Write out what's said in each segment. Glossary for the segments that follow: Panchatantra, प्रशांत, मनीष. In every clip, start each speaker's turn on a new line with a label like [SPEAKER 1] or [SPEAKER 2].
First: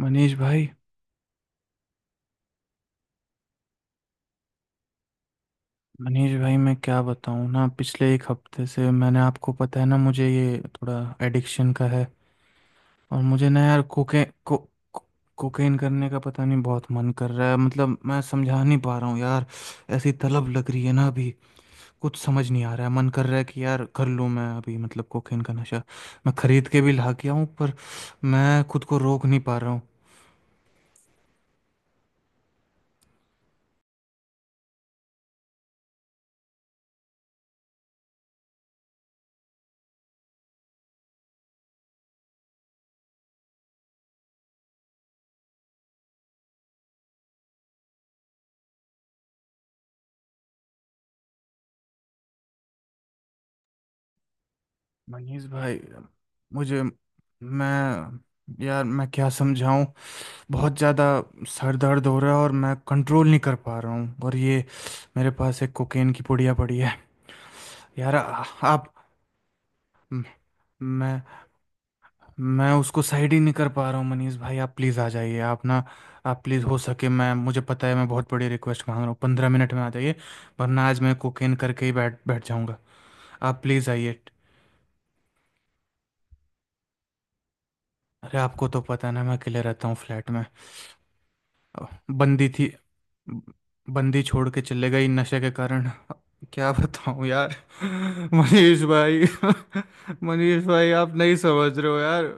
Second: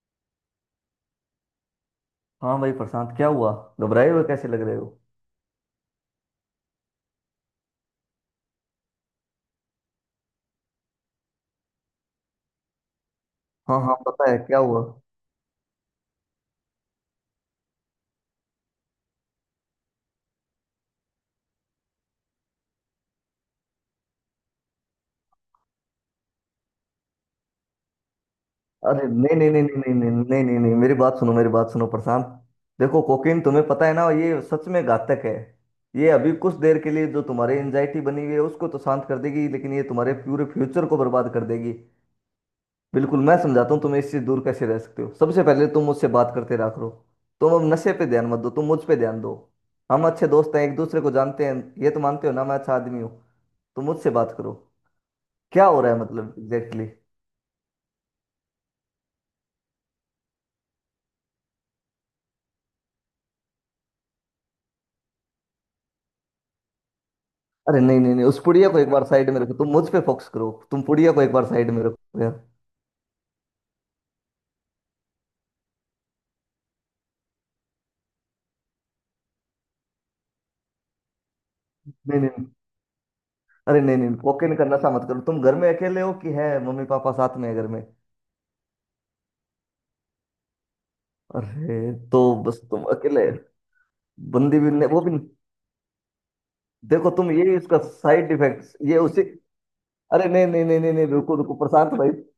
[SPEAKER 1] मनीष भाई।
[SPEAKER 2] हाँ भाई, प्रशांत क्या हुआ? घबराए हुए कैसे लग रहे हो?
[SPEAKER 1] मनीष भाई, मैं क्या बताऊँ ना, पिछले एक हफ्ते से मैंने आपको पता है ना, मुझे ये थोड़ा एडिक्शन का है। और मुझे ना
[SPEAKER 2] हाँ
[SPEAKER 1] यार
[SPEAKER 2] हाँ, पता है, क्या हुआ?
[SPEAKER 1] कोकेन करने का पता नहीं बहुत मन कर रहा है। मतलब मैं समझा नहीं पा रहा हूँ यार। ऐसी तलब लग रही है ना अभी, कुछ समझ नहीं आ रहा है। मन कर रहा है कि यार कर लूँ मैं अभी, मतलब कोकेन का नशा। मैं खरीद के भी ला के आऊँ, पर मैं खुद को
[SPEAKER 2] अरे
[SPEAKER 1] रोक
[SPEAKER 2] नहीं
[SPEAKER 1] नहीं
[SPEAKER 2] नहीं
[SPEAKER 1] पा
[SPEAKER 2] नहीं
[SPEAKER 1] रहा हूँ।
[SPEAKER 2] नहीं नहीं नहीं नहीं नहीं नहीं, मेरी बात सुनो प्रशांत। देखो, कोकीन तुम्हें पता है ना, ये सच में घातक है। ये अभी कुछ देर के लिए जो तुम्हारी एंजाइटी बनी हुई है उसको तो शांत कर देगी, लेकिन ये तुम्हारे पूरे फ्यूचर को बर्बाद कर देगी। बिल्कुल, मैं समझाता हूँ तुम इससे दूर कैसे रह सकते हो। सबसे पहले तुम मुझसे बात करते रहा करो। तुम अब नशे पे ध्यान मत दो, तुम मुझ पे ध्यान दो। हम अच्छे दोस्त हैं, एक दूसरे को जानते हैं। ये तो मानते हो ना मैं अच्छा आदमी हूँ। तुम मुझसे बात करो।
[SPEAKER 1] मनीष
[SPEAKER 2] क्या
[SPEAKER 1] भाई,
[SPEAKER 2] हो रहा है मतलब
[SPEAKER 1] मुझे
[SPEAKER 2] एग्जैक्टली exactly?
[SPEAKER 1] मैं यार, मैं क्या समझाऊं। बहुत ज़्यादा सर दर्द हो रहा है और मैं कंट्रोल नहीं कर पा रहा हूँ, और ये मेरे पास एक कोकेन की पुड़िया पड़ी है।
[SPEAKER 2] अरे नहीं नहीं
[SPEAKER 1] यार
[SPEAKER 2] नहीं, उस
[SPEAKER 1] आ-
[SPEAKER 2] पुड़िया को एक
[SPEAKER 1] आप
[SPEAKER 2] बार साइड में रखो, तुम मुझ पे
[SPEAKER 1] म-
[SPEAKER 2] फोकस करो। तुम पुड़िया
[SPEAKER 1] मैं
[SPEAKER 2] को एक बार साइड में रखो यार।
[SPEAKER 1] मैं उसको साइड ही नहीं कर पा रहा हूँ। मनीष भाई आप प्लीज़ आ जाइए। आप ना, आप प्लीज़, हो सके, मैं, मुझे पता है मैं बहुत बड़ी रिक्वेस्ट मांग रहा हूँ, पंद्रह मिनट में आ जाइए। वरना आज मैं कोकेन करके ही बैठ
[SPEAKER 2] नहीं नहीं नहीं।
[SPEAKER 1] बैठ जाऊँगा। आप
[SPEAKER 2] अरे
[SPEAKER 1] प्लीज़
[SPEAKER 2] नहीं नहीं,
[SPEAKER 1] आइए।
[SPEAKER 2] कोकेन का नशा मत करो। तुम घर में अकेले हो कि है मम्मी पापा साथ में है घर में?
[SPEAKER 1] अरे आपको तो पता है ना, मैं अकेले रहता हूँ फ्लैट में।
[SPEAKER 2] अरे
[SPEAKER 1] अ,
[SPEAKER 2] तो
[SPEAKER 1] बंदी
[SPEAKER 2] बस
[SPEAKER 1] थी।
[SPEAKER 2] तुम अकेले।
[SPEAKER 1] ब- बंदी छोड़
[SPEAKER 2] बंदी
[SPEAKER 1] के
[SPEAKER 2] भी नहीं,
[SPEAKER 1] चले
[SPEAKER 2] वो
[SPEAKER 1] गई
[SPEAKER 2] भी नहीं।
[SPEAKER 1] नशे के कारण। क्या
[SPEAKER 2] देखो,
[SPEAKER 1] बताऊं
[SPEAKER 2] तुम
[SPEAKER 1] यार।
[SPEAKER 2] ये इसका साइड इफेक्ट
[SPEAKER 1] मनीष
[SPEAKER 2] ये उसी
[SPEAKER 1] भाई
[SPEAKER 2] अरे नहीं
[SPEAKER 1] मनीष
[SPEAKER 2] नहीं नहीं
[SPEAKER 1] भाई
[SPEAKER 2] नहीं नहीं,
[SPEAKER 1] आप
[SPEAKER 2] रुको
[SPEAKER 1] नहीं
[SPEAKER 2] रुको
[SPEAKER 1] समझ रहे
[SPEAKER 2] प्रशांत
[SPEAKER 1] हो
[SPEAKER 2] भाई।
[SPEAKER 1] यार।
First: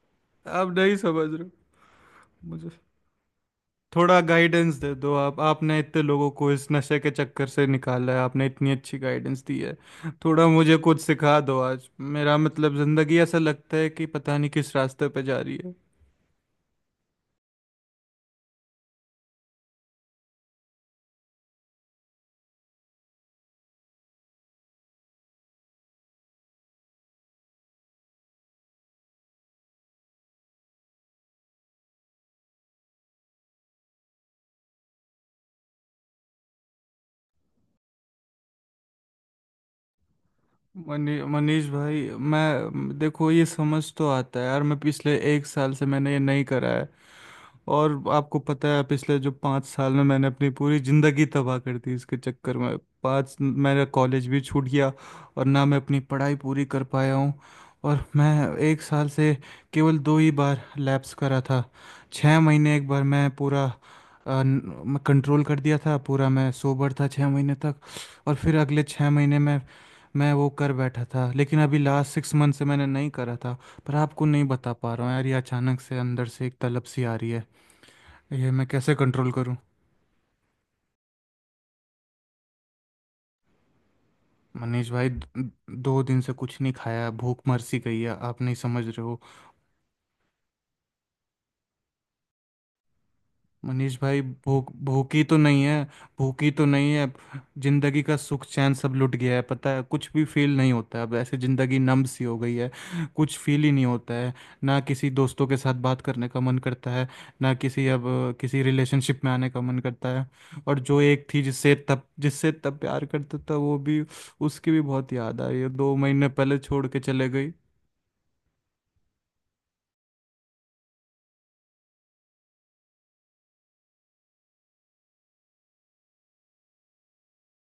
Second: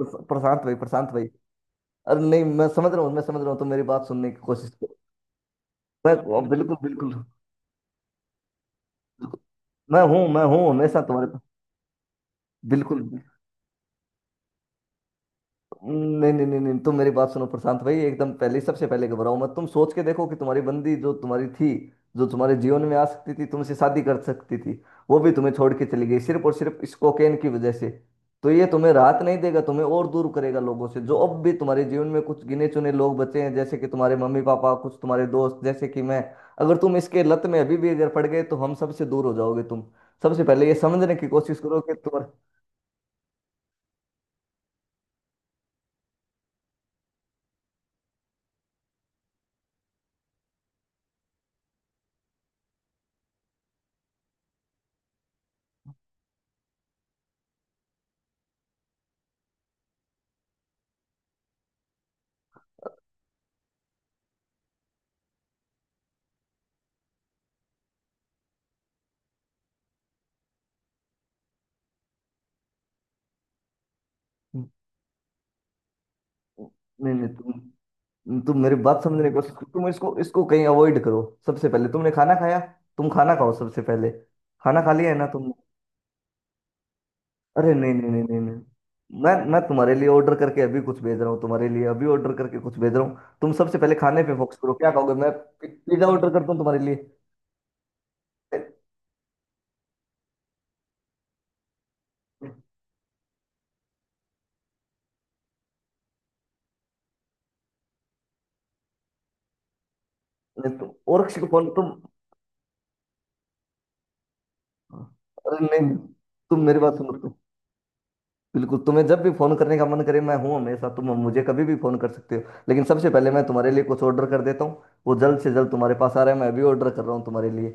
[SPEAKER 2] प्रश- प्रशांत
[SPEAKER 1] आप
[SPEAKER 2] भाई
[SPEAKER 1] नहीं
[SPEAKER 2] प्रशांत भाई
[SPEAKER 1] समझ रहे हो।
[SPEAKER 2] अरे नहीं, मैं
[SPEAKER 1] मुझे
[SPEAKER 2] समझ रहा हूँ मैं समझ रहा हूँ तुम मेरी बात
[SPEAKER 1] थोड़ा
[SPEAKER 2] सुनने की कोशिश
[SPEAKER 1] गाइडेंस दे
[SPEAKER 2] करो।
[SPEAKER 1] दो आप। आपने इतने
[SPEAKER 2] मैं
[SPEAKER 1] लोगों
[SPEAKER 2] बिल्कुल
[SPEAKER 1] को इस
[SPEAKER 2] बिल्कुल
[SPEAKER 1] नशे के
[SPEAKER 2] बिल्कुल-
[SPEAKER 1] चक्कर से निकाला है। आपने इतनी अच्छी गाइडेंस दी है।
[SPEAKER 2] मैं हूँ मैं
[SPEAKER 1] थोड़ा
[SPEAKER 2] हूँ
[SPEAKER 1] मुझे
[SPEAKER 2] हमेशा
[SPEAKER 1] कुछ
[SPEAKER 2] तुम्हारे
[SPEAKER 1] सिखा
[SPEAKER 2] पास।
[SPEAKER 1] दो आज। मेरा मतलब
[SPEAKER 2] बिल्कुल।
[SPEAKER 1] ज़िंदगी ऐसा लगता है कि पता नहीं किस रास्ते पे जा रही है।
[SPEAKER 2] नहीं नहीं नहीं नहीं, तुम मेरी बात सुनो प्रशांत भाई। एकदम पहले, सबसे पहले घबराओ मत। तुम सोच के देखो कि तुम्हारी बंदी जो तुम्हारी थी, जो तुम्हारे जीवन में आ सकती थी, तुमसे शादी कर सकती थी, वो भी तुम्हें छोड़ के चली गई सिर्फ और सिर्फ इस कोकेन की वजह से। तो ये तुम्हें राहत नहीं देगा, तुम्हें और दूर करेगा लोगों से जो अब भी तुम्हारे जीवन में कुछ गिने चुने लोग बचे हैं, जैसे कि तुम्हारे मम्मी पापा, कुछ तुम्हारे दोस्त, जैसे कि मैं। अगर तुम इसके लत में अभी भी अगर पड़ गए तो हम सबसे दूर हो जाओगे तुम। सबसे पहले ये समझने की कोशिश
[SPEAKER 1] मनीष
[SPEAKER 2] करो कि
[SPEAKER 1] भाई,
[SPEAKER 2] तुम्हारे।
[SPEAKER 1] मैं, देखो ये समझ तो आता है यार। मैं पिछले एक साल से मैंने ये नहीं करा है। और आपको पता है पिछले जो पाँच साल में मैंने अपनी पूरी ज़िंदगी तबाह कर दी इसके चक्कर में। पाँच, मेरा कॉलेज भी छूट गया, और ना मैं अपनी पढ़ाई पूरी कर पाया हूँ। और मैं एक साल से केवल दो ही बार लैप्स करा था। छः महीने एक बार मैं पूरा मैं कंट्रोल कर दिया था पूरा। मैं सोबर था छः महीने तक, और फिर अगले छः महीने में मैं वो कर बैठा था। लेकिन अभी लास्ट सिक्स मंथ से मैंने नहीं करा था। पर आपको नहीं बता पा रहा हूँ यार, ये अचानक से अंदर से एक तलब सी
[SPEAKER 2] नहीं
[SPEAKER 1] आ
[SPEAKER 2] नहीं,
[SPEAKER 1] रही है। ये
[SPEAKER 2] तुम
[SPEAKER 1] मैं
[SPEAKER 2] मेरी
[SPEAKER 1] कैसे
[SPEAKER 2] बात समझने
[SPEAKER 1] कंट्रोल
[SPEAKER 2] की कोशिश
[SPEAKER 1] करूं।
[SPEAKER 2] करो। तुम इसको, इसको कहीं अवॉइड करो। सबसे पहले, तुमने खाना खाया? तुम खाना खाओ सबसे पहले। खाना
[SPEAKER 1] मनीष
[SPEAKER 2] खा
[SPEAKER 1] भाई,
[SPEAKER 2] लिया है ना तुम?
[SPEAKER 1] दो दिन से कुछ नहीं खाया, भूख मर
[SPEAKER 2] अरे
[SPEAKER 1] सी
[SPEAKER 2] नहीं
[SPEAKER 1] गई
[SPEAKER 2] नहीं
[SPEAKER 1] है।
[SPEAKER 2] नहीं नहीं
[SPEAKER 1] आप नहीं समझ रहे हो।
[SPEAKER 2] नहीं, मैं तुम्हारे लिए ऑर्डर करके अभी कुछ भेज रहा हूँ। तुम्हारे लिए अभी ऑर्डर करके कुछ भेज रहा हूँ। तुम सबसे पहले
[SPEAKER 1] मनीष भाई,
[SPEAKER 2] खाने पे फोकस करो। क्या खाओगे?
[SPEAKER 1] भूखी
[SPEAKER 2] मैं
[SPEAKER 1] तो नहीं है।
[SPEAKER 2] पिज्जा ऑर्डर करता
[SPEAKER 1] भूखी
[SPEAKER 2] हूँ
[SPEAKER 1] तो
[SPEAKER 2] तुम्हारे
[SPEAKER 1] नहीं
[SPEAKER 2] लिए।
[SPEAKER 1] है। जिंदगी का सुख चैन सब लुट गया है, पता है। कुछ भी फील नहीं होता है अब। ऐसे जिंदगी नम सी हो गई है, कुछ फील ही नहीं होता है। ना किसी दोस्तों के साथ बात करने का मन करता है, ना किसी रिलेशनशिप में आने का मन करता है।
[SPEAKER 2] नहीं,
[SPEAKER 1] और
[SPEAKER 2] तुम
[SPEAKER 1] जो
[SPEAKER 2] और
[SPEAKER 1] एक
[SPEAKER 2] किसी
[SPEAKER 1] थी
[SPEAKER 2] को फोन तुम।
[SPEAKER 1] जिससे इतना प्यार करता था, वो भी, उसकी भी बहुत याद आ
[SPEAKER 2] अरे
[SPEAKER 1] रही है।
[SPEAKER 2] नहीं
[SPEAKER 1] दो
[SPEAKER 2] नहीं,
[SPEAKER 1] महीने पहले
[SPEAKER 2] तुम मेरी
[SPEAKER 1] छोड़
[SPEAKER 2] बात
[SPEAKER 1] के
[SPEAKER 2] सुनो।
[SPEAKER 1] चले गई।
[SPEAKER 2] बिल्कुल तुम्हें जब भी फोन करने का मन करे, मैं हूँ हमेशा, तुम मुझे कभी भी फोन कर सकते हो। लेकिन सबसे पहले मैं तुम्हारे लिए कुछ ऑर्डर कर देता हूँ, वो जल्द से जल्द तुम्हारे पास आ रहा है। मैं अभी ऑर्डर कर रहा हूँ तुम्हारे लिए।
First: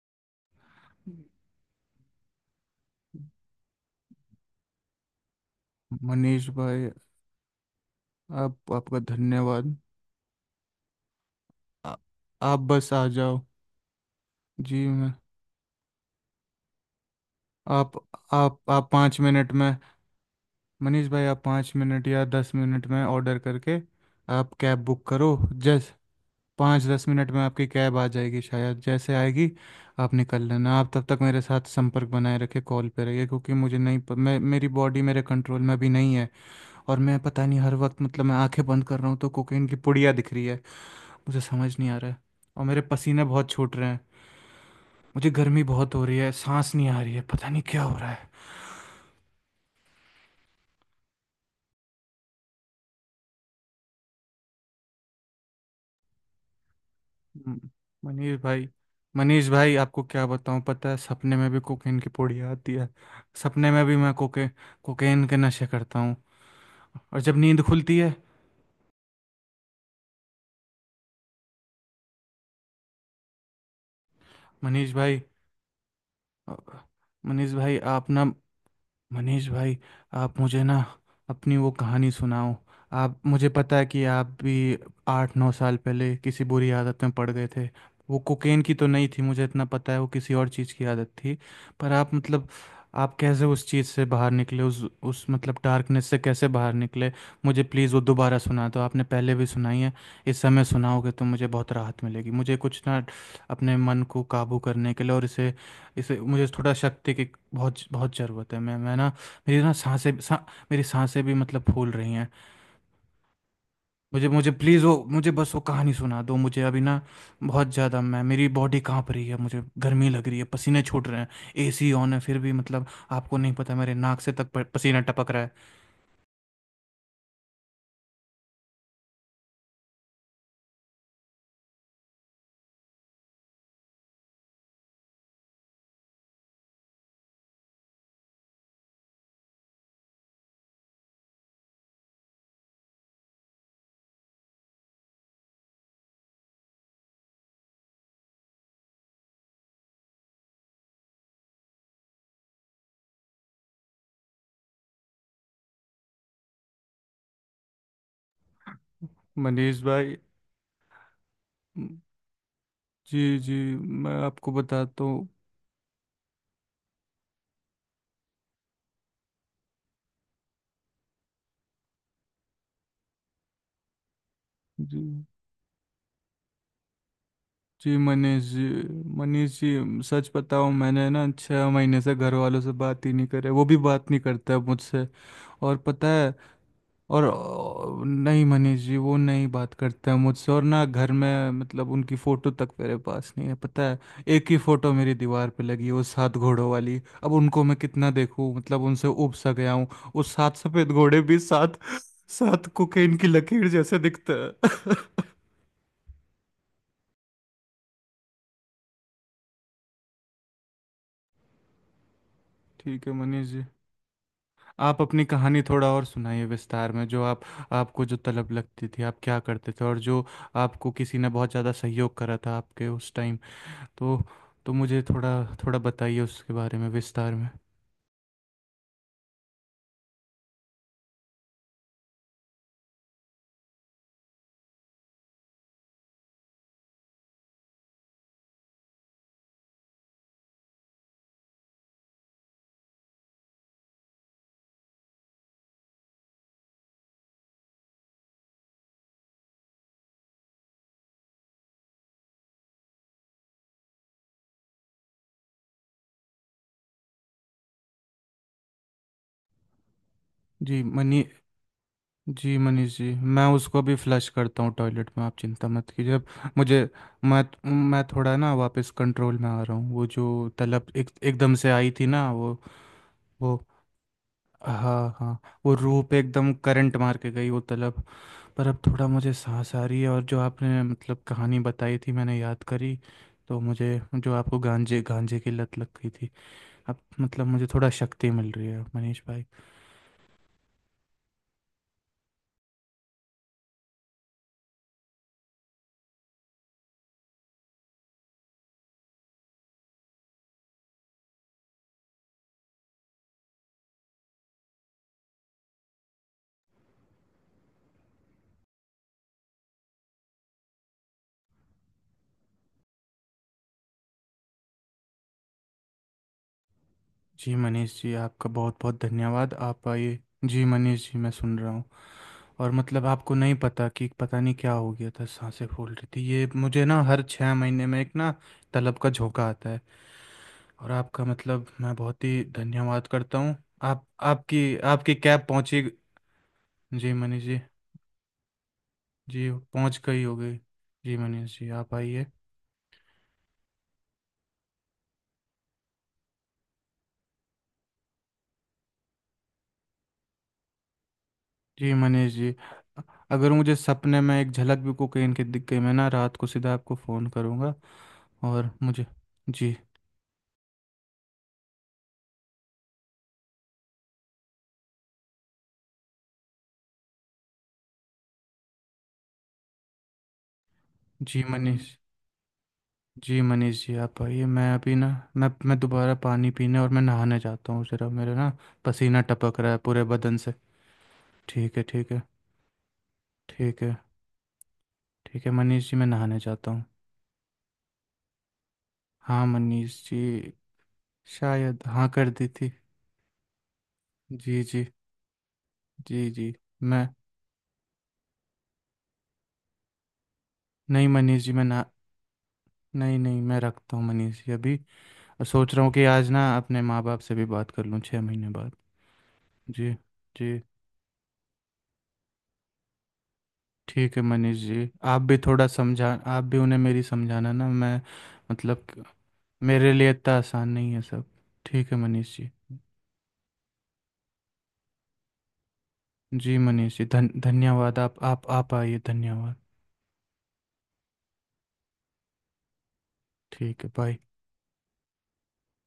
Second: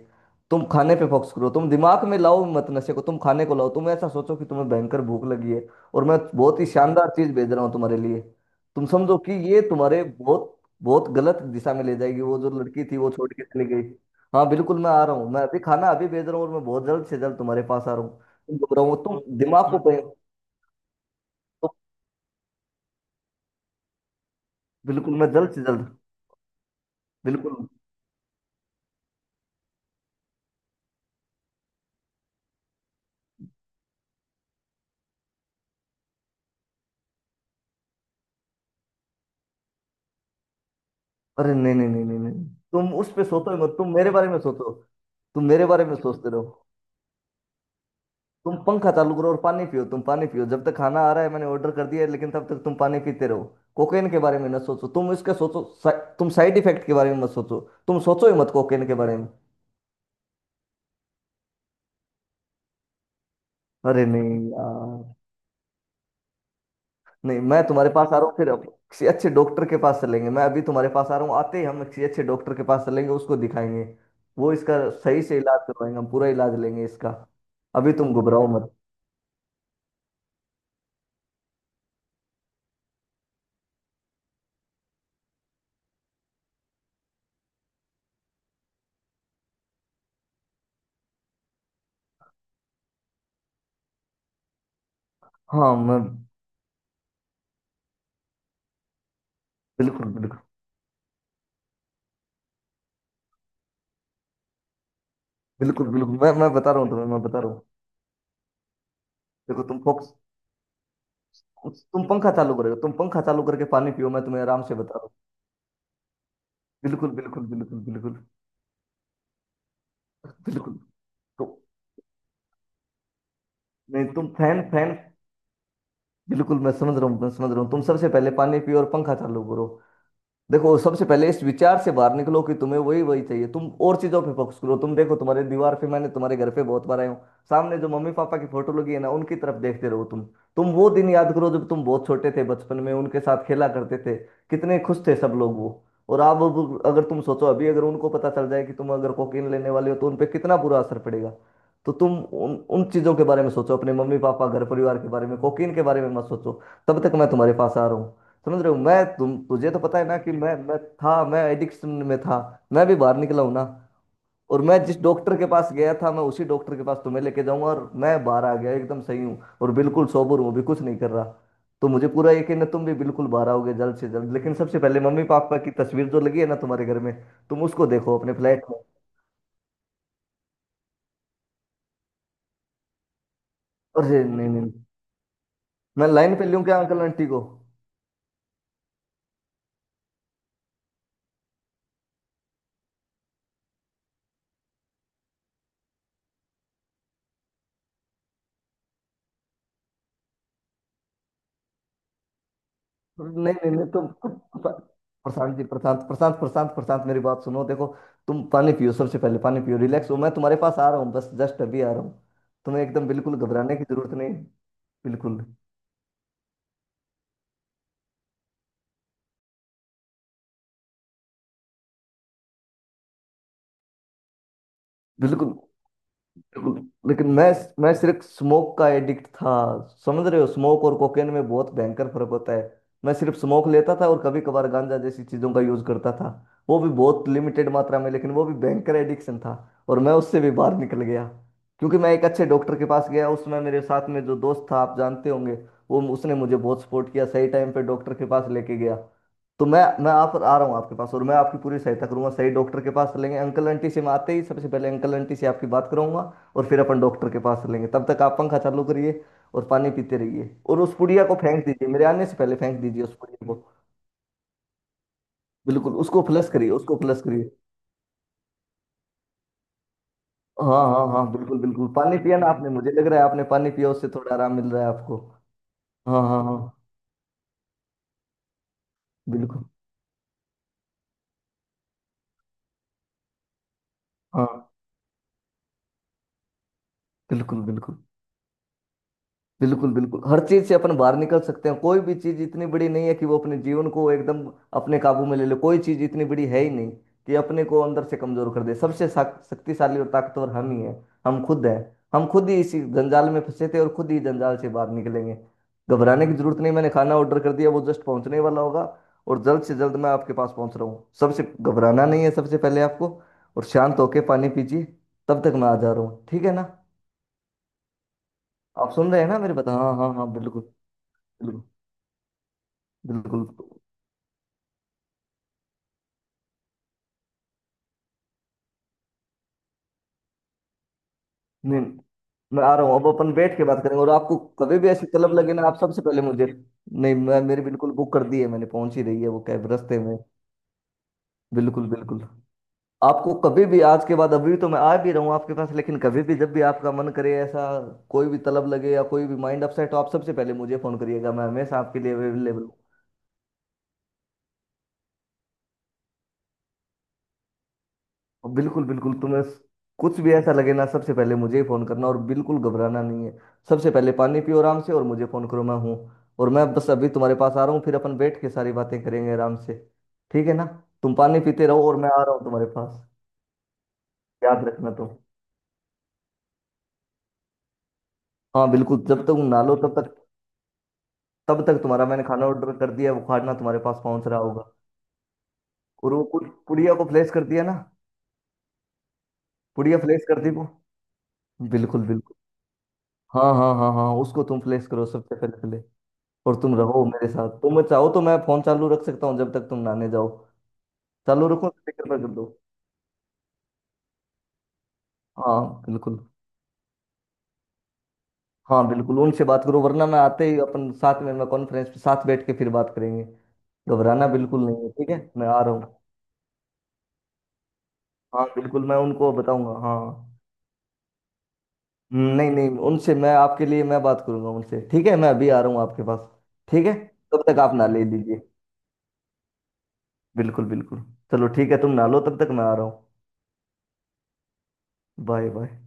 [SPEAKER 2] तुम खाने पे फोकस करो, तुम दिमाग में लाओ मत नशे को, तुम खाने को लाओ। तुम ऐसा सोचो कि तुम्हें भयंकर भूख लगी है, और मैं
[SPEAKER 1] मनीष
[SPEAKER 2] बहुत ही
[SPEAKER 1] भाई,
[SPEAKER 2] शानदार चीज भेज रहा हूँ तुम्हारे लिए।
[SPEAKER 1] आप,
[SPEAKER 2] तुम
[SPEAKER 1] आपका
[SPEAKER 2] समझो कि ये
[SPEAKER 1] धन्यवाद।
[SPEAKER 2] तुम्हारे बहुत बहुत गलत दिशा में ले
[SPEAKER 1] आ,
[SPEAKER 2] जाएगी। वो जो
[SPEAKER 1] आप
[SPEAKER 2] लड़की
[SPEAKER 1] बस
[SPEAKER 2] थी
[SPEAKER 1] आ
[SPEAKER 2] वो छोड़
[SPEAKER 1] जाओ।
[SPEAKER 2] के चली गई। हाँ बिल्कुल,
[SPEAKER 1] जी
[SPEAKER 2] मैं आ
[SPEAKER 1] मैं,
[SPEAKER 2] रहा हूँ। मैं अभी खाना अभी भेज रहा हूँ और मैं बहुत जल्द से जल्द तुम्हारे पास
[SPEAKER 1] आप
[SPEAKER 2] आ रहा हूँ। तुम
[SPEAKER 1] आप
[SPEAKER 2] घबराओ मत,
[SPEAKER 1] पाँच
[SPEAKER 2] तुम
[SPEAKER 1] मिनट में,
[SPEAKER 2] दिमाग को बिल्कुल तुम।
[SPEAKER 1] मनीष भाई आप पाँच मिनट या दस मिनट में ऑर्डर करके आप कैब बुक
[SPEAKER 2] बिल्कुल, मैं
[SPEAKER 1] करो।
[SPEAKER 2] जल्द से जल्द।
[SPEAKER 1] जैस पाँच दस मिनट में
[SPEAKER 2] बिल्कुल।
[SPEAKER 1] आपकी कैब आ जाएगी शायद, जैसे आएगी आप निकल लेना। आप तब तक मेरे साथ संपर्क बनाए रखे, कॉल पे रहिए, क्योंकि मुझे नहीं प- मैं मेरी बॉडी मेरे कंट्रोल में भी नहीं है। और मैं पता नहीं, हर वक्त, मतलब मैं आंखें बंद कर रहा हूँ तो कोकीन की पुड़िया दिख रही है। मुझे
[SPEAKER 2] अरे नहीं
[SPEAKER 1] समझ
[SPEAKER 2] नहीं
[SPEAKER 1] नहीं आ
[SPEAKER 2] नहीं
[SPEAKER 1] रहा है।
[SPEAKER 2] नहीं नहीं,
[SPEAKER 1] और मेरे
[SPEAKER 2] तुम उस
[SPEAKER 1] पसीने
[SPEAKER 2] पे
[SPEAKER 1] बहुत
[SPEAKER 2] सोचो ही
[SPEAKER 1] छूट
[SPEAKER 2] मत,
[SPEAKER 1] रहे
[SPEAKER 2] तुम
[SPEAKER 1] हैं।
[SPEAKER 2] मेरे बारे में सोचो।
[SPEAKER 1] मुझे
[SPEAKER 2] तुम
[SPEAKER 1] गर्मी
[SPEAKER 2] मेरे बारे
[SPEAKER 1] बहुत
[SPEAKER 2] में
[SPEAKER 1] हो रही
[SPEAKER 2] सोचते
[SPEAKER 1] है,
[SPEAKER 2] रहो।
[SPEAKER 1] सांस नहीं आ रही है, पता नहीं क्या हो रहा है।
[SPEAKER 2] तुम पंखा चालू करो और पानी पियो। तुम पानी पियो जब तक खाना आ रहा है, मैंने ऑर्डर कर दिया है, लेकिन तब तक तुम पानी पीते रहो। कोकेन के बारे में ना सोचो। तुम इसके सोचो सा, तुम साइड इफेक्ट के बारे में मत सोचो।
[SPEAKER 1] हम्म।
[SPEAKER 2] तुम सोचो
[SPEAKER 1] मनीष
[SPEAKER 2] ही मत
[SPEAKER 1] भाई,
[SPEAKER 2] कोकेन के बारे में।
[SPEAKER 1] मनीष भाई आपको क्या बताऊं, पता है सपने में भी कोकेन की पोड़ी आती है। सपने में भी
[SPEAKER 2] अरे
[SPEAKER 1] मैं
[SPEAKER 2] नहीं यार,
[SPEAKER 1] कोकेन के नशे करता हूँ, और जब
[SPEAKER 2] नहीं, मैं
[SPEAKER 1] नींद
[SPEAKER 2] तुम्हारे
[SPEAKER 1] खुलती
[SPEAKER 2] पास
[SPEAKER 1] है।
[SPEAKER 2] आ रहा हूँ। फिर अब किसी अच्छे डॉक्टर के पास चलेंगे। मैं अभी तुम्हारे पास आ रहा हूँ, आते ही हम किसी अच्छे डॉक्टर के पास चलेंगे, उसको दिखाएंगे। वो इसका
[SPEAKER 1] मनीष भाई,
[SPEAKER 2] सही से इलाज करवाएंगे, हम पूरा
[SPEAKER 1] अ,
[SPEAKER 2] इलाज लेंगे इसका।
[SPEAKER 1] मनीष भाई
[SPEAKER 2] अभी
[SPEAKER 1] आप
[SPEAKER 2] तुम
[SPEAKER 1] ना,
[SPEAKER 2] घबराओ मत।
[SPEAKER 1] मनीष भाई आप मुझे ना अपनी वो कहानी सुनाओ। आप, मुझे पता है कि आप भी आठ नौ साल पहले किसी बुरी आदत में पड़ गए थे। वो कोकेन की तो नहीं थी, मुझे इतना पता है, वो किसी और चीज़ की आदत थी। पर आप मतलब आप कैसे उस चीज़ से बाहर निकले, उस मतलब
[SPEAKER 2] हाँ, मैं
[SPEAKER 1] डार्कनेस से कैसे बाहर निकले। मुझे प्लीज़ वो दोबारा सुना दो, आपने पहले भी सुनाई है।
[SPEAKER 2] बिल्कुल बिल्कुल
[SPEAKER 1] इस समय सुनाओगे तो मुझे बहुत राहत मिलेगी। मुझे कुछ ना अपने मन को काबू करने के लिए, और इसे,
[SPEAKER 2] बिल्कुल बिल्कुल
[SPEAKER 1] इसे,
[SPEAKER 2] मैं
[SPEAKER 1] मुझे
[SPEAKER 2] मैं बता
[SPEAKER 1] थोड़ा
[SPEAKER 2] रहा हूँ तुम्हें,
[SPEAKER 1] शक्ति
[SPEAKER 2] मैं
[SPEAKER 1] की
[SPEAKER 2] बता रहा हूँ।
[SPEAKER 1] बहुत बहुत ज़रूरत है। मैं ना, मेरी
[SPEAKER 2] देखो
[SPEAKER 1] ना
[SPEAKER 2] तुम फोक्स।
[SPEAKER 1] सांसें सा, मेरी सांसें भी मतलब फूल
[SPEAKER 2] तुम
[SPEAKER 1] रही हैं।
[SPEAKER 2] पंखा चालू करोगे, तुम पंखा चालू करके पानी पियो। मैं
[SPEAKER 1] मुझे
[SPEAKER 2] तुम्हें
[SPEAKER 1] मुझे
[SPEAKER 2] आराम से
[SPEAKER 1] प्लीज़ वो,
[SPEAKER 2] बता रहा हूँ।
[SPEAKER 1] मुझे बस वो कहानी सुना दो मुझे अभी ना।
[SPEAKER 2] बिल्कुल बिल्कुल
[SPEAKER 1] बहुत
[SPEAKER 2] बिल्कुल
[SPEAKER 1] ज़्यादा, मैं,
[SPEAKER 2] बिल्कुल
[SPEAKER 1] मेरी बॉडी कांप रही है, मुझे गर्मी लग रही है,
[SPEAKER 2] बिल्कुल।
[SPEAKER 1] पसीने छूट रहे हैं।
[SPEAKER 2] तो
[SPEAKER 1] एसी ऑन है फिर भी, मतलब आपको नहीं पता, मेरे
[SPEAKER 2] नहीं,
[SPEAKER 1] नाक
[SPEAKER 2] तुम
[SPEAKER 1] से तक
[SPEAKER 2] फैन फैन
[SPEAKER 1] पसीना टपक रहा है।
[SPEAKER 2] बिल्कुल, मैं समझ रहा हूँ। तुम सबसे पहले पानी पियो और पंखा चालू करो। देखो, सबसे पहले इस विचार से बाहर निकलो कि तुम्हें वही वही चाहिए। तुम और चीजों पे फोकस करो। तुम देखो, तुम्हारे दीवार पे, मैंने तुम्हारे घर पे बहुत बार आया हूँ, सामने जो मम्मी पापा की फोटो लगी है ना, उनकी तरफ देखते रहो तुम। तुम वो दिन याद करो जब तुम बहुत छोटे थे, बचपन में उनके साथ खेला करते थे। कितने खुश थे सब लोग वो। और आप अब, अगर तुम सोचो अभी, अगर उनको पता चल जाए कि तुम अगर कोकीन लेने वाले हो तो उन पे कितना बुरा असर पड़ेगा। तो तुम उन, उन चीजों के बारे में सोचो, अपने मम्मी पापा घर परिवार के बारे में। कोकीन के बारे में मत सोचो। तब तक मैं तुम्हारे पास आ रहा हूँ। समझ रहे हो? मैं तुम तुझे तो
[SPEAKER 1] मनीष
[SPEAKER 2] पता है
[SPEAKER 1] भाई।
[SPEAKER 2] ना कि मैं था, मैं एडिक्शन में था। मैं भी बाहर
[SPEAKER 1] जी
[SPEAKER 2] निकला हूं
[SPEAKER 1] जी,
[SPEAKER 2] ना।
[SPEAKER 1] मैं आपको
[SPEAKER 2] और मैं जिस
[SPEAKER 1] बताता हूँ।
[SPEAKER 2] डॉक्टर के पास गया था, मैं उसी डॉक्टर के पास तुम्हें लेके जाऊंगा। और मैं बाहर आ गया, एकदम सही हूँ और बिल्कुल सोबर हूँ अभी, कुछ नहीं कर रहा। तो मुझे पूरा यकीन है तुम भी बिल्कुल बाहर आओगे जल्द से जल्द। लेकिन सबसे पहले
[SPEAKER 1] जी
[SPEAKER 2] मम्मी पापा की तस्वीर जो लगी है ना तुम्हारे घर में, तुम उसको
[SPEAKER 1] जी
[SPEAKER 2] देखो अपने
[SPEAKER 1] मनीष जी,
[SPEAKER 2] फ्लैट में।
[SPEAKER 1] मनीष जी सच बताऊं, मैंने ना छह महीने से घर वालों से बात ही नहीं करे। वो भी बात
[SPEAKER 2] और
[SPEAKER 1] नहीं
[SPEAKER 2] ये- नहीं
[SPEAKER 1] करता है
[SPEAKER 2] नहीं नहीं।
[SPEAKER 1] मुझसे। और
[SPEAKER 2] मैं
[SPEAKER 1] पता है,
[SPEAKER 2] लाइन पे लूं क्या अंकल
[SPEAKER 1] और
[SPEAKER 2] आंटी को?
[SPEAKER 1] नहीं मनीष जी वो नहीं बात करते हैं मुझसे, और ना घर में मतलब उनकी फ़ोटो तक मेरे पास नहीं है, पता है। एक ही फ़ोटो मेरी दीवार पे लगी है, वो सात घोड़ों वाली। अब उनको मैं कितना देखूं, मतलब उनसे ऊब सा गया हूँ। वो सात सफ़ेद घोड़े भी सात सात कोकेन की
[SPEAKER 2] नहीं
[SPEAKER 1] लकीर
[SPEAKER 2] नहीं नहीं,
[SPEAKER 1] जैसे दिखते
[SPEAKER 2] प-
[SPEAKER 1] हैं।
[SPEAKER 2] प्रशांत जी, प्रशांत प्रशांत प्रशांत प्रशांत मेरी बात सुनो। देखो तुम पानी पियो, सबसे पहले पानी पियो, रिलैक्स हो। मैं तुम्हारे पास आ रहा हूँ, बस जस्ट अभी आ रहा हूँ। तुम्हें
[SPEAKER 1] ठीक
[SPEAKER 2] एकदम
[SPEAKER 1] है
[SPEAKER 2] बिल्कुल
[SPEAKER 1] मनीष जी।
[SPEAKER 2] घबराने की जरूरत नहीं है।
[SPEAKER 1] आप अपनी
[SPEAKER 2] बिल्कुल
[SPEAKER 1] कहानी थोड़ा और सुनाइए विस्तार में। जो आप, आपको जो तलब लगती थी आप क्या करते थे, और जो आपको किसी ने बहुत ज़्यादा सहयोग करा था आपके उस टाइम। तो तो मुझे थोड़ा,
[SPEAKER 2] बिल्कुल।
[SPEAKER 1] थोड़ा बताइए उसके बारे में
[SPEAKER 2] लेकिन
[SPEAKER 1] विस्तार में।
[SPEAKER 2] मैं सिर्फ स्मोक का एडिक्ट था। समझ रहे हो, स्मोक और कोकेन में बहुत भयंकर फर्क होता है। मैं सिर्फ स्मोक लेता था और कभी कभार गांजा जैसी चीजों का यूज करता था। वो भी बहुत लिमिटेड मात्रा में, लेकिन वो भी भयंकर एडिक्शन था। और मैं उससे भी बाहर निकल गया, क्योंकि मैं एक अच्छे डॉक्टर के पास गया। उसमें मेरे साथ में जो दोस्त था, आप जानते होंगे वो, उसने मुझे बहुत सपोर्ट किया, सही टाइम पे डॉक्टर के पास लेके गया। तो मैं आप आ रहा हूँ आपके पास, और मैं आपकी पूरी सहायता करूंगा। सही डॉक्टर के पास लेंगे। अंकल आंटी से मैं आते ही सबसे पहले अंकल आंटी से आपकी बात करूंगा, और फिर अपन डॉक्टर के पास चलेंगे। तब तक आप पंखा चालू करिए और पानी पीते रहिए, और
[SPEAKER 1] जी
[SPEAKER 2] उस पुड़िया
[SPEAKER 1] मनी
[SPEAKER 2] को फेंक दीजिए। मेरे आने से पहले
[SPEAKER 1] जी
[SPEAKER 2] फेंक
[SPEAKER 1] मनीष
[SPEAKER 2] दीजिए
[SPEAKER 1] जी,
[SPEAKER 2] उस
[SPEAKER 1] मैं
[SPEAKER 2] पुड़िया को।
[SPEAKER 1] उसको अभी फ्लश करता हूँ टॉयलेट में, आप चिंता मत
[SPEAKER 2] बिल्कुल,
[SPEAKER 1] कीजिए
[SPEAKER 2] उसको
[SPEAKER 1] अब।
[SPEAKER 2] फ्लश करिए
[SPEAKER 1] मुझे
[SPEAKER 2] उसको फ्लश
[SPEAKER 1] मैं
[SPEAKER 2] करिए
[SPEAKER 1] मैं थोड़ा ना वापस कंट्रोल में आ रहा हूँ। वो जो
[SPEAKER 2] हाँ
[SPEAKER 1] तलब
[SPEAKER 2] हाँ
[SPEAKER 1] एक
[SPEAKER 2] हाँ,
[SPEAKER 1] एकदम
[SPEAKER 2] बिल्कुल
[SPEAKER 1] से
[SPEAKER 2] बिल्कुल।
[SPEAKER 1] आई थी
[SPEAKER 2] पानी
[SPEAKER 1] ना,
[SPEAKER 2] पिया ना
[SPEAKER 1] वो
[SPEAKER 2] आपने? मुझे लग रहा है आपने
[SPEAKER 1] वो
[SPEAKER 2] पानी पिया, उससे थोड़ा आराम मिल रहा है
[SPEAKER 1] हाँ
[SPEAKER 2] आपको।
[SPEAKER 1] हाँ वो रूप
[SPEAKER 2] हाँ हाँ
[SPEAKER 1] एकदम
[SPEAKER 2] हाँ।
[SPEAKER 1] करंट मार के गई वो तलब। पर अब थोड़ा मुझे
[SPEAKER 2] बिल्कुल।
[SPEAKER 1] सांस आ रही है, और जो आपने मतलब कहानी बताई थी मैंने याद करी। तो मुझे जो आपको
[SPEAKER 2] हाँ,
[SPEAKER 1] गांजे गांजे की लत लग गई थी, अब मतलब
[SPEAKER 2] बिल्कुल
[SPEAKER 1] मुझे थोड़ा
[SPEAKER 2] बिल्कुल
[SPEAKER 1] शक्ति मिल रही है मनीष भाई।
[SPEAKER 2] बिल्कुल बिल्कुल हर चीज से अपन बाहर निकल सकते हैं। कोई भी चीज इतनी बड़ी नहीं है कि वो अपने जीवन को एकदम अपने काबू में ले ले। कोई चीज इतनी बड़ी है ही नहीं कि अपने को अंदर से कमजोर कर दे। शक्तिशाली और ताकतवर हम ही हैं। हम खुद हैं। हम खुद ही इसी जंजाल में फंसे थे और खुद ही जंजाल से बाहर निकलेंगे। घबराने की जरूरत नहीं। मैंने खाना ऑर्डर कर दिया, वो जस्ट पहुंचने वाला होगा। और जल्द से जल्द मैं आपके पास पहुंच रहा हूँ। सबसे घबराना नहीं है सबसे पहले आपको। और शांत होके पानी पीजिए। तब तक मैं आ जा रहा हूँ, ठीक है ना?
[SPEAKER 1] जी मनीष जी आपका बहुत
[SPEAKER 2] आप
[SPEAKER 1] बहुत
[SPEAKER 2] सुन रहे हैं ना मेरी
[SPEAKER 1] धन्यवाद,
[SPEAKER 2] बात?
[SPEAKER 1] आप
[SPEAKER 2] हाँ हाँ
[SPEAKER 1] आइए।
[SPEAKER 2] हाँ, बिल्कुल।
[SPEAKER 1] जी मनीष जी मैं सुन
[SPEAKER 2] बिल्कुल।
[SPEAKER 1] रहा हूँ। और मतलब आपको
[SPEAKER 2] बिल्कुल।
[SPEAKER 1] नहीं पता, कि पता नहीं क्या हो गया था, सांसें फूल रही थी। ये मुझे ना हर छः महीने में एक ना तलब का झोंका आता है। और आपका मतलब
[SPEAKER 2] नहीं,
[SPEAKER 1] मैं बहुत ही
[SPEAKER 2] मैं आ रहा हूँ। अब
[SPEAKER 1] धन्यवाद
[SPEAKER 2] अपन
[SPEAKER 1] करता हूँ।
[SPEAKER 2] बैठ के बात करेंगे,
[SPEAKER 1] आप,
[SPEAKER 2] और आपको
[SPEAKER 1] आपकी
[SPEAKER 2] कभी भी ऐसी
[SPEAKER 1] आपकी
[SPEAKER 2] तलब
[SPEAKER 1] कैब
[SPEAKER 2] लगे ना, आप
[SPEAKER 1] पहुँची?
[SPEAKER 2] सबसे पहले मुझे।
[SPEAKER 1] जी
[SPEAKER 2] नहीं, मैं
[SPEAKER 1] मनीष जी,
[SPEAKER 2] मेरी बिल्कुल बुक कर दी है मैंने, पहुंच ही रही है वो
[SPEAKER 1] जी
[SPEAKER 2] कैब रास्ते
[SPEAKER 1] पहुंच
[SPEAKER 2] में।
[SPEAKER 1] गई होगी। जी मनीष जी
[SPEAKER 2] बिल्कुल
[SPEAKER 1] आप
[SPEAKER 2] बिल्कुल।
[SPEAKER 1] आइए।
[SPEAKER 2] आपको कभी भी आज के बाद, अभी तो मैं आ भी रहा हूँ आपके पास, लेकिन कभी भी जब भी आपका मन करे ऐसा, कोई भी तलब लगे या कोई भी माइंड अपसेट हो, आप सबसे पहले मुझे फोन करिएगा। मैं हमेशा
[SPEAKER 1] जी
[SPEAKER 2] आपके लिए
[SPEAKER 1] मनीष जी,
[SPEAKER 2] अवेलेबल।
[SPEAKER 1] अ- अगर मुझे सपने में एक झलक भी कोकीन की दिख गई, मैं ना रात को सीधा आपको फ़ोन करूंगा। और
[SPEAKER 2] बिल्कुल
[SPEAKER 1] मुझे,
[SPEAKER 2] बिल्कुल,
[SPEAKER 1] जी
[SPEAKER 2] कुछ भी ऐसा लगे ना सबसे पहले मुझे ही फोन करना, और बिल्कुल घबराना नहीं है। सबसे पहले पानी पियो आराम से और मुझे फोन करो, मैं हूँ। और मैं बस अभी तुम्हारे पास आ रहा हूँ, फिर अपन बैठ के सारी बातें करेंगे आराम से। ठीक है ना? तुम पानी
[SPEAKER 1] जी
[SPEAKER 2] पीते रहो और
[SPEAKER 1] मनीष
[SPEAKER 2] मैं आ रहा हूँ तुम्हारे पास।
[SPEAKER 1] जी, मनीष जी आप आइए
[SPEAKER 2] याद
[SPEAKER 1] मैं
[SPEAKER 2] रखना
[SPEAKER 1] अभी ना,
[SPEAKER 2] तुम।
[SPEAKER 1] मैं दोबारा पानी पीने और मैं नहाने जाता हूँ ज़रा, मेरे ना
[SPEAKER 2] हाँ बिल्कुल, जब
[SPEAKER 1] पसीना
[SPEAKER 2] तक तुम
[SPEAKER 1] टपक
[SPEAKER 2] ना
[SPEAKER 1] रहा
[SPEAKER 2] लो
[SPEAKER 1] है
[SPEAKER 2] तब
[SPEAKER 1] पूरे
[SPEAKER 2] तक,
[SPEAKER 1] बदन से।
[SPEAKER 2] तब
[SPEAKER 1] ठीक
[SPEAKER 2] तक
[SPEAKER 1] है,
[SPEAKER 2] तुम्हारा,
[SPEAKER 1] ठीक है,
[SPEAKER 2] मैंने खाना ऑर्डर कर दिया है, वो खाना तुम्हारे
[SPEAKER 1] ठीक है।
[SPEAKER 2] पास पहुंच रहा होगा।
[SPEAKER 1] ठीक है मनीष जी मैं
[SPEAKER 2] और वो
[SPEAKER 1] नहाने जाता हूँ।
[SPEAKER 2] पुड़िया को फ्लैश कर दिया ना?
[SPEAKER 1] हाँ
[SPEAKER 2] पुड़िया
[SPEAKER 1] मनीष जी।
[SPEAKER 2] फ्लैश कर दी वो?
[SPEAKER 1] शायद
[SPEAKER 2] बिल्कुल
[SPEAKER 1] हाँ कर
[SPEAKER 2] बिल्कुल।
[SPEAKER 1] दी थी।
[SPEAKER 2] हाँ हाँ हाँ हाँ, उसको तुम
[SPEAKER 1] जी
[SPEAKER 2] फ्लैश
[SPEAKER 1] जी,
[SPEAKER 2] करो सबसे पहले पहले।
[SPEAKER 1] जी जी।
[SPEAKER 2] और तुम रहो
[SPEAKER 1] मैं,
[SPEAKER 2] मेरे साथ, तुम चाहो तो मैं फोन चालू रख सकता हूँ जब तक तुम नहाने जाओ।
[SPEAKER 1] नहीं मनीष
[SPEAKER 2] चालू
[SPEAKER 1] जी मैं
[SPEAKER 2] रखो,
[SPEAKER 1] ना,
[SPEAKER 2] स्पीकर पर कर दो।
[SPEAKER 1] नहीं नहीं मैं रखता हूँ मनीष जी अभी। और सोच
[SPEAKER 2] हाँ।
[SPEAKER 1] रहा हूँ कि
[SPEAKER 2] बिल्कुल।
[SPEAKER 1] आज ना अपने माँ बाप से भी बात कर लूँ, छः महीने बाद।
[SPEAKER 2] हाँ बिल्कुल, उनसे बात करो,
[SPEAKER 1] जी।
[SPEAKER 2] वरना मैं आते
[SPEAKER 1] जी,
[SPEAKER 2] ही अपन साथ में मैं कॉन्फ्रेंस पे साथ बैठ के फिर बात करेंगे।
[SPEAKER 1] ठीक है
[SPEAKER 2] घबराना
[SPEAKER 1] मनीष
[SPEAKER 2] बिल्कुल नहीं है,
[SPEAKER 1] जी।
[SPEAKER 2] ठीक
[SPEAKER 1] आप
[SPEAKER 2] है?
[SPEAKER 1] भी
[SPEAKER 2] मैं आ
[SPEAKER 1] थोड़ा
[SPEAKER 2] रहा हूँ।
[SPEAKER 1] समझा, आप भी उन्हें मेरी समझाना ना, मैं,
[SPEAKER 2] हाँ बिल्कुल, मैं
[SPEAKER 1] मतलब
[SPEAKER 2] उनको बताऊंगा,
[SPEAKER 1] मेरे
[SPEAKER 2] हाँ।
[SPEAKER 1] लिए इतना आसान नहीं है सब। ठीक है मनीष जी।
[SPEAKER 2] नहीं नहीं, उनसे मैं आपके लिए मैं बात करूंगा उनसे। ठीक है, मैं अभी आ रहा हूँ आपके पास।
[SPEAKER 1] जी
[SPEAKER 2] ठीक है।
[SPEAKER 1] मनीष जी, धन
[SPEAKER 2] तब तक आप ना
[SPEAKER 1] धन्यवाद।
[SPEAKER 2] ले
[SPEAKER 1] आप
[SPEAKER 2] लीजिए।
[SPEAKER 1] आप आप आइए, धन्यवाद।
[SPEAKER 2] बिल्कुल बिल्कुल। चलो ठीक है, तुम ना लो तब तक, मैं आ रहा हूँ।
[SPEAKER 1] ठीक है, बाय।
[SPEAKER 2] Bye bye.